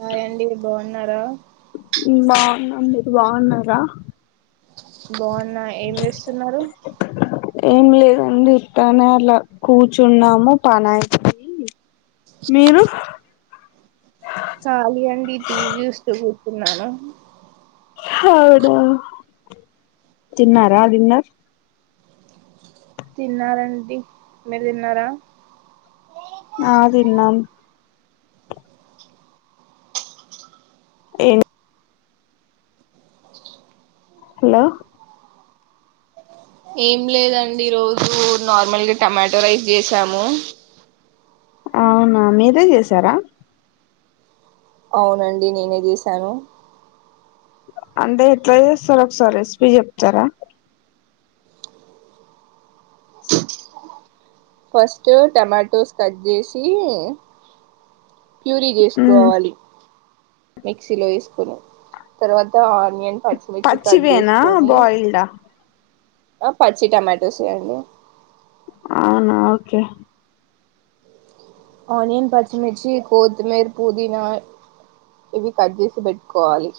Hi అండి బాగున్నారా బాగున్నా మీరు బాగున్నారా బాగున్నా ఏం చేస్తున్నారు ఏం లేదండి ఇట్నే అలా కూర్చున్నాము పనయికి మీరు ఖళీ అండి టీవీ చూస్తూ కూర్చున్నాను అవునా తన్నారా డిన్నర్ తిన్నారండి మీరు తిన్నారా ఆ తిన్నాం ఏను హలో ఏం లేదండి రోజు నార్మల్గా టమాటో రైస్ చేసాము అవునా మీరే చేసారా అవునండి నేనే చేశాను అంటే ఎట్లా చేస్తారు ఒకసారి రెసిపీ చెప్తారా ఫస్ట్ టమాటోస్ కట్ చేసి ప్యూరీ ఉమ్ చేసుకోవాలి మిక్సీలో వేసుకొని తర్వాత ఆనియన్ పచ్చిమిర్చి పచ్చి కట్ వేనా చేసుకొని బయిల్డా ఆ పచ్చి టమాటోస్ అండి అవునా ఓకే ఆనియన్ పచ్చిమిర్చి కొత్మీర్ పుదీనా ఇవి కట్ చేసి పెట్టుకోవాలి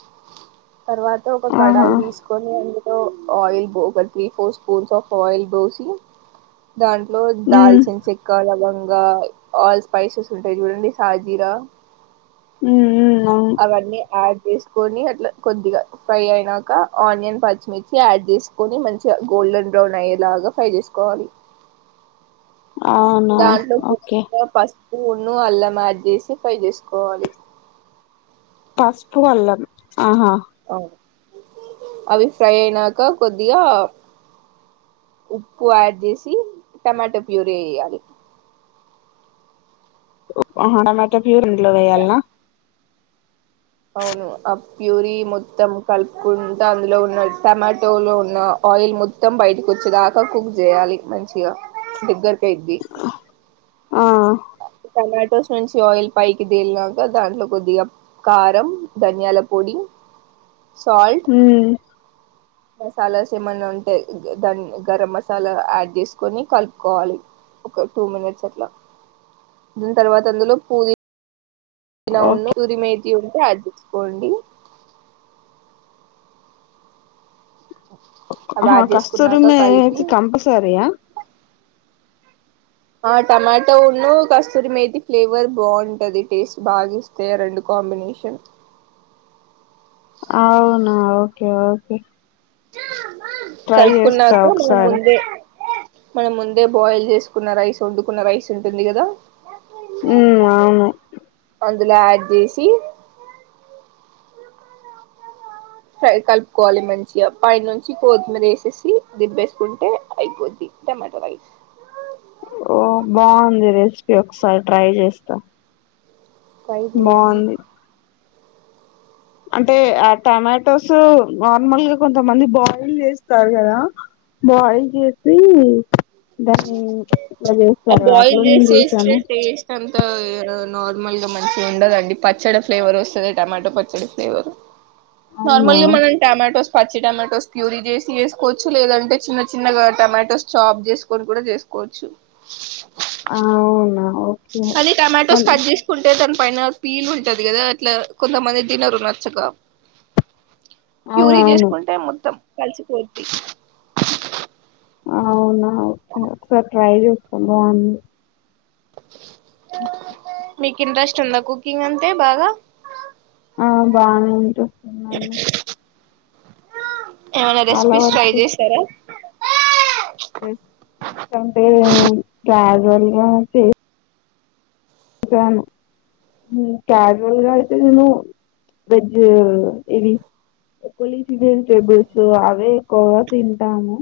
తర్వాత ఒక ఆహా కడాయి తీసుకొని అందు లో ఆయిల్ పో ఒక three four spoons of oil పోసి దాంట్లో ఉమ్ దాల్చిన చెక్క లవ ఇంకా ఆల్ స్పైసెస్ ఉంటాయి చూడండి సాజీరా ఉ ఉ అవన్ని ఆ చేసుకొని అట్లా కొద్దిగా ఫ్రై అయినాక ఆనియన్ పచ్చిమిర్చి యాడ్ చేసుకొని మంచిగా గోల్డెన్ బ్రౌన్ అయ్యేలాగా ఫ్రై చేసుకోవాలి. అవునా ఓకే పున్ను అల్లం యాడ్ చేసి ఫ్రై చేసుకోవాలి పసుపు అల్లం ఆహా అవి ఫ్రై అయినాక కొద్దిగా ఉప్పు యాడ్ చేసి టమాటో ప్యూరీ వేయాలి ఆ హ టమాటో ప్యూర్ అందులో వేయాల్నా అవును ఆ ప్యూరీ మొత్తం కలుపుకుంటా అందులో ఉన్న టమాటో లో ఉన్న ఆయిల్ మొత్తం బయటకు వచ్చేదాకా కుక్ చేయాలి మంచిగా దగ్గరి కి అయిద్ది ఆ టొమాటోస్ నుంచి ఆయిల్ పైకి తేలినాక దాంట్లో కొద్దిగా కారం ధనియాల పొడి సాల్ట్ ఉమ్ మసాలాస్ ఏమన్నా ఉంటే దాన్ని గరం మసాలా యాడ్ చేసుకొని కలుపుకోవాలి ఒక టూ మినిట్స్ అట్లా దీని తర్వాత అందులో పూది పుదీనా వున్ను ఓకే తురిమీ ఉంటే అది చ్చుకోండి అవి యాడ్ కస్తూరి చేసుకున్నాక కలిపి మేతి కంపల్సరియా ఆ టమాటో వున్ను కస్తూరి మేతి ఫ్లేవర్ బాగుంటది టేస్ట్ బాగా చూస్తే రెండు కాంబినేషన్ అవునా ఓకే ఓకే ట్రై చేస్తా కలుపుకున్నాక మనం ఒకసారి ముందే మనం ముందే బాయిల్ చేసుకున్న రైస్ వండుకున్న రైస్ ఉంటుంది కదా ఉ అవును అందులో యాడ్ చేసి ఫ్రై కలుపుకోవాలి మంచిగా పై నుంచి కొత్తిమీర వేసేసి దింపేసుకుంటే అయిపోద్ది టమాటో రైస్ ఓ బాగుంది రెసిపీ ఒకసారి ట్రై చేస్తా ట్రై చేయండి బాగుంది అంటే ఆ టమాటోస్ నార్మల్ గా కొంతమంది బాయిల్ చేస్తారు కదా బాయిల్ చేసి దాన్ని ఇట్లా చేస్తారు అట్లా నేను చూసాను తా నార్మల్ గా మంచిగా ఉండదండి పచ్చడి ఫ్లేవర్ వస్తుంది టమాటో పచ్చడి ఫ్లేవర్ అవునా నార్మల్ గా మనం టమాటోస్ పచ్చి టమాటోస్ ప్యూరీ చేసి వేసుకోవచ్చు లేదంటే చిన్న చిన్నగా టమాటోస్ చాప్ చేసుకో కొన్ని కూడా చేసుకోవచ్చు ఆ అవునా ఓకే అది టమాటోస్ కట్ చేసుకుంటే తను పైన ఫీల్ ఉంటది కదా అట్లా కొంతమంది తినరు నచ్చక ప్యూరీ అవునవును చేసుకుంటే మొత్తం కలిసిపోద్ది అవునా ఒక ఒకసారి ట్రై చేస్తాం బావుంది మీ ఇంట్రెస్ట్ ఉందా కుకింగ్ అంటే బాగా ఆ బానే ఉంటు ఉంది అండి ఏమైనా రెసిపీస్ ట్రై చేసారా తీంట రాజ యాక్చువల్ గా తంటాను క్యాజువల్గా అయితే నేను వెజ్ ఇవి ఎలీసి వెజిటేబుల్స్ అవే ఎక్కువగా తింటాను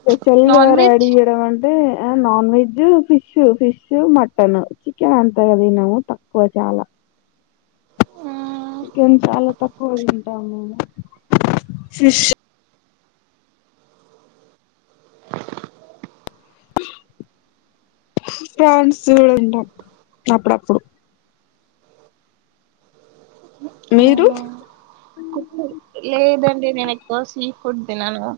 స్పెషల్ నాన్ గారు వెజ్ అడి గడ అంటే ఆ non veg fish fish mutton chicken అంత కద నవవు తక్కువ చాలా మ్మ్ చికెన్ చాలా తక్కువ తింటాము మేము ఫిష్ ఫన్స్ కూడా ఉంటాం అప్పుడప్పుడు మీరు అవునా లేదండి నేను ఎక్కువసి ఫుడ్ తిన్ననుగా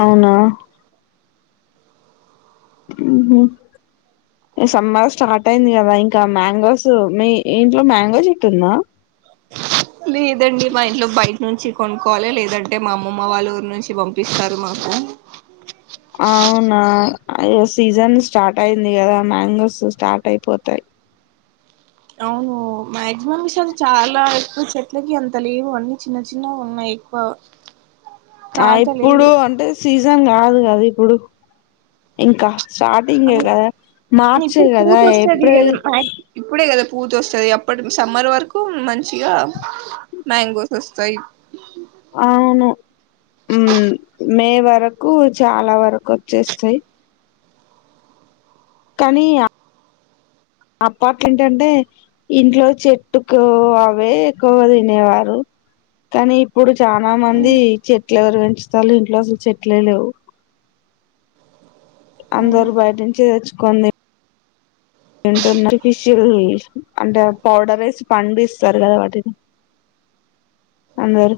అవునా ఉహుమ్ సమ్మర్ స్టార్ట్ అయింది కదా ఇంకా మ్యాంగోస్ మీ ఇంట్లో మ్యాంగోస్ చెటు ఉందా లేదండి మా ఇంట్లో బయట నుంచి కొనుక్కవాలి లేదంటే మా అమ్మమ్మ వాళ్ళు ఊరి నుంచి పంపిస్తారు మాకు అవునా అ అధే సీజన్ స్టార్ట్ అయింది కదా మ్యాంగోస్ స్టార్ట్ అయిపోతాయి అవును మ్యాక్సిమ విష చాలా ఎక్కువ చె అట్లాకి అంత లేవు అన్ని చిన్న చిన్న ఉన్నాయి ఎక్కువ ఆ కాత ఇప్పుడు లేవు అంటే సీజ జన్ కాదు కదు ఇప్పుడు ఇంకా స్టార్టింగ్ అని కదా మార్చ్ ఇప్పుడు కదా పూత ఏప్రిల్ పూజ వస్తుంది అప్పటి సమ్మర్ వరకు మంచిగా మ్యాంగోస్ వస్తాయి అవును ఉమ్ మే వరకు చాలా వరకు వచ్చేస్తాయి కానీ అప్పట్లు ఏంటంటే ఇంట్లో చెట్టుకు అవే ఎక్కువ తినేవారు కానీ ఇప్పుడు చాలా మంది చెట్లు ఎవలు పెంచుతారు ఇంట్లో అసలు చెట్లే లేవు అందరు బయటినుంచి తెచ్చుకోండి తింటున్నారు ఫిష్యుమి అంటే పౌడర్ నేసి పండు ఇస్తారు కదా వాటిని అందరు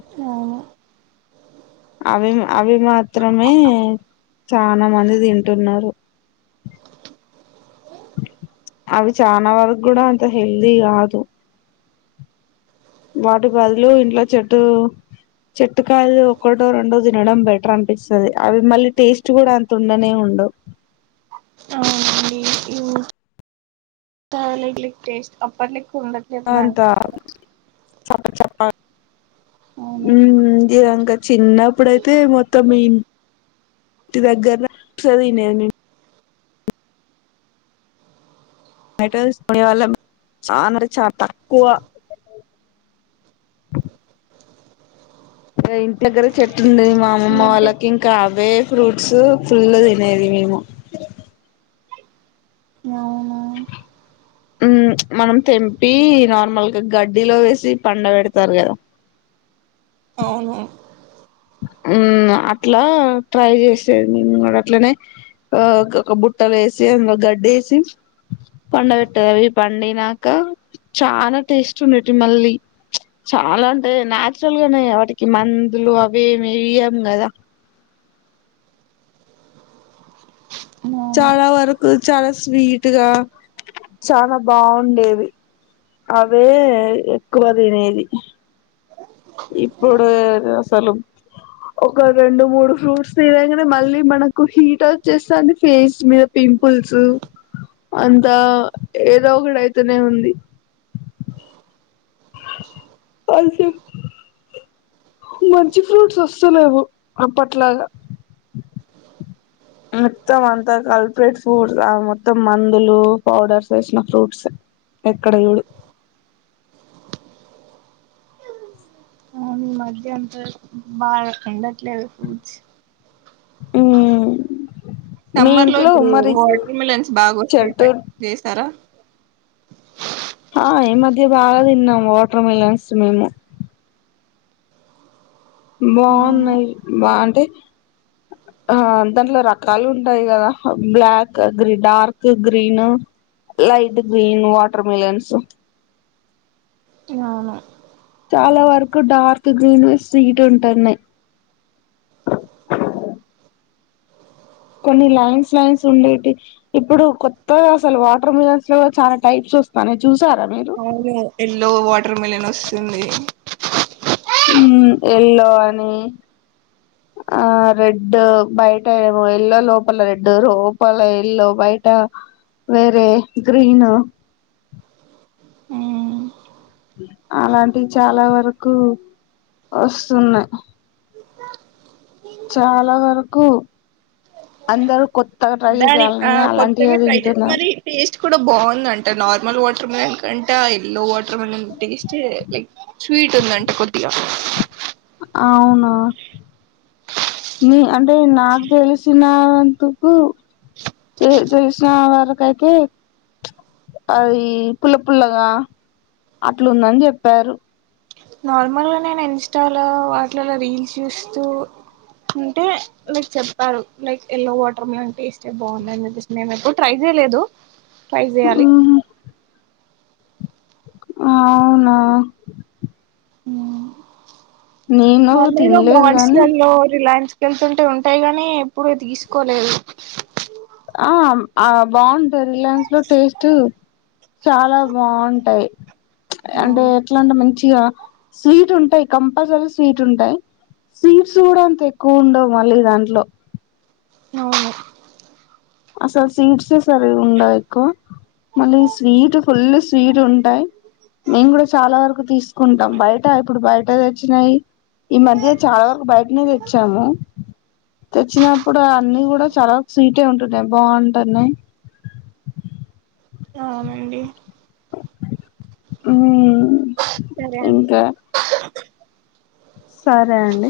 అవి అవి మాత్రమే చాలా మంది తింటున్నారు అవి చాన వరకు కూడా అంత హెల్తీ కాదు వాటి బదులు ఇంట్లో చెట్టు చెట్టుకాయలు ఒకటో రెండో తినడం బెటర్ అనిపిస్తుంది అవి మళ్ళీ టేస్ట్ కూడా అంత ఉండనే ఉండవు అండి [unintelligible] ఇ్లిక్ టేస్ట్ అప్పర్లిక్ కుందట్యాలేదు అంత మేడం చప్ప చప్ప అవును ఉ ఇక చిన్నప్పుడైతే మొత్తం మీ ఇంటి దగ్గర చదివిండేది మీము మట వ [unintelligible] చాన చాలా తక్కువ ఇగ ఇంటి దగ్గర చెట్టు ఉండేది మ్యా ఈ అమ్మమ్మ మధ్య వాళ్ళకి ఇంకా కాద్ ఏ ఫ్రూట్స్ ఫుల్ గా తినేది మేము అవును మ్మ్ మనం తెంపి నార్మల్గా గడ్డిలో వేసి పండ పెడతారు కదా అవునునవును అట్లా ట్రై చేసేది మేము కూడా అట్లనే ఒక బుట్టలు వేసి అందులో గడ్డి వేసి పండ పెట్టేది అవి పండినాక చాలా టేస్ట్ ఉండటి మళ్ళీ చాలా అంటే నాచురల్ గానే వాటికి మందులు అవి ఏమ్ వేయ్యం కదా అవును చాలా వర్కు చాలా స్వీట్గా చాలా బాగుండేది అవే ఎక్కువ తినేది ఇప్పుడు అసలు ఒక రెండు మూడు ఫ్రూట్స్ తిన్నగానీ మళ్ళీ మనకు హీట్ వచ్చెస్తాంది, ఫేస్ మీద పింపుల్స్ అంత ఏదో ఒకటి అయితేనే ఉంది. ఆన్ చేయ్ మంచి ఫ్రూట్స్ వస్తలేవు అప్పట్లాగా మొత్తం అంతా హైబ్రేట్ ఫ్రూట్స్ మొత్తం మందులు పౌడర్స్ వేసిన ఫ్రూట్స్ ఎక్కడ చూడి ఇమధ్యంత బాగా ఉండట్లేదు ప్రూట్స్ మ్మ్ సమ్మర్ లో ఇప్పుడు వాటర్ మిలన్స్ బాగా చెట్టు వస్తాయి చేసారా ఆ ఈ మధ్య బాగా తిన్నాము వాటర్ మిలన్స్ మేము అవును బాగున్నాయి అంటే ఆ దాంట్లో రకాలు ఉంటాయి కదా బ్లాక్ గ్రీ dark green light green watermelons అవును చాలా వరకు డార్క్ గ్రీన్ ఎ స్వీట్ ఉంటున్నాయి. కొన్ని లైన్స్ లైన్స్ ఉండేటివి ఇప్పుడు కొత్తగా అసలు వాటర్ మిలన్స్ లో చాలా టైప్స్ వస్తాన్నాయి చూ అవును ఎల్లో వాటర్ మిలను తొమ్మిది ఉ ఎల్లో అని ఆ రెడ్ బయట ఏమో ఎల్లో లోపల రెడ్ లోపల ఎల్లో బయట వేరే గ్రీన్ అలాంటివి చాలా వరకు వస్తున్నాయి. చాలా వరకు అందరు కొత్త మరి టేస్ట్ కూడా బాగుంది అంట నార్మల్ వాంట వాటర్ మలన్ కంటా ఎల్లో వాటర్మెెలన్ టేస్ట్ ఎక్ స్వీట్ ఉంద అంట కొద్దిగా అవునా న అంటే నాకు తెలిసినందుకు తెలిసిన వరక అయితే అది పుల్ల పల్లగా అట్లుందని చెప్పారు నార్మల్గా నేను ఇన్స్టాలో వాటిలలో రీల్స్ చూస్తూ ఉంటే లైక్ చెప్పారు లైక్ ఎల్లో వాటర్ మిలన్ అంటే టెస్ట్ బాగుందిని చెప్పేసి మేము ఎప్పుడు ట్రై చేయలేదు ట్రై చేయాలి అవునా నేను నార్మ్ ల్గ తినలేదు మాల్స్ గానీ లల్లో రిలయన్స్ వెళ్తుంటే ఉంటాయి గాని ఎప్పుడు తీసుకోలేదు ఆ ఆ బాగుంటాయి రిలయన్స్ లో టేస్ట్ చాలా బాగుంటాయి అంటే అవును ఎట్లా అంటే మంచిగా స్వీట్ ఉంటాయి కంపల్సరీ స్వీట్ ఉంటాయి స్వీట్స్ కూడా అంత ఎక్కువ ఉండవు మళ్ళీ దాంట్లో అవును అసలు స్వీట్సే సరిగా ఉండవు ఎక్కువ మళ్ళీ స్వీట్ ఫుల్ స్వీట్ ఉంటాయి మేము కూడా చాలా వరకు తీసుకుంటాం బయట ఇప్పుడు బయట తెచ్చినాయి ఈ మధ్య చాలా వరకు బయటనే తెచ్చాము తెచ్చినప్పుడు అన్ని కూడా చాలా వరకు స్వీటే వుంట్ బాగుంటన్నయి అవునండి అ మ్మ్ సరే ఐతే సరే అండి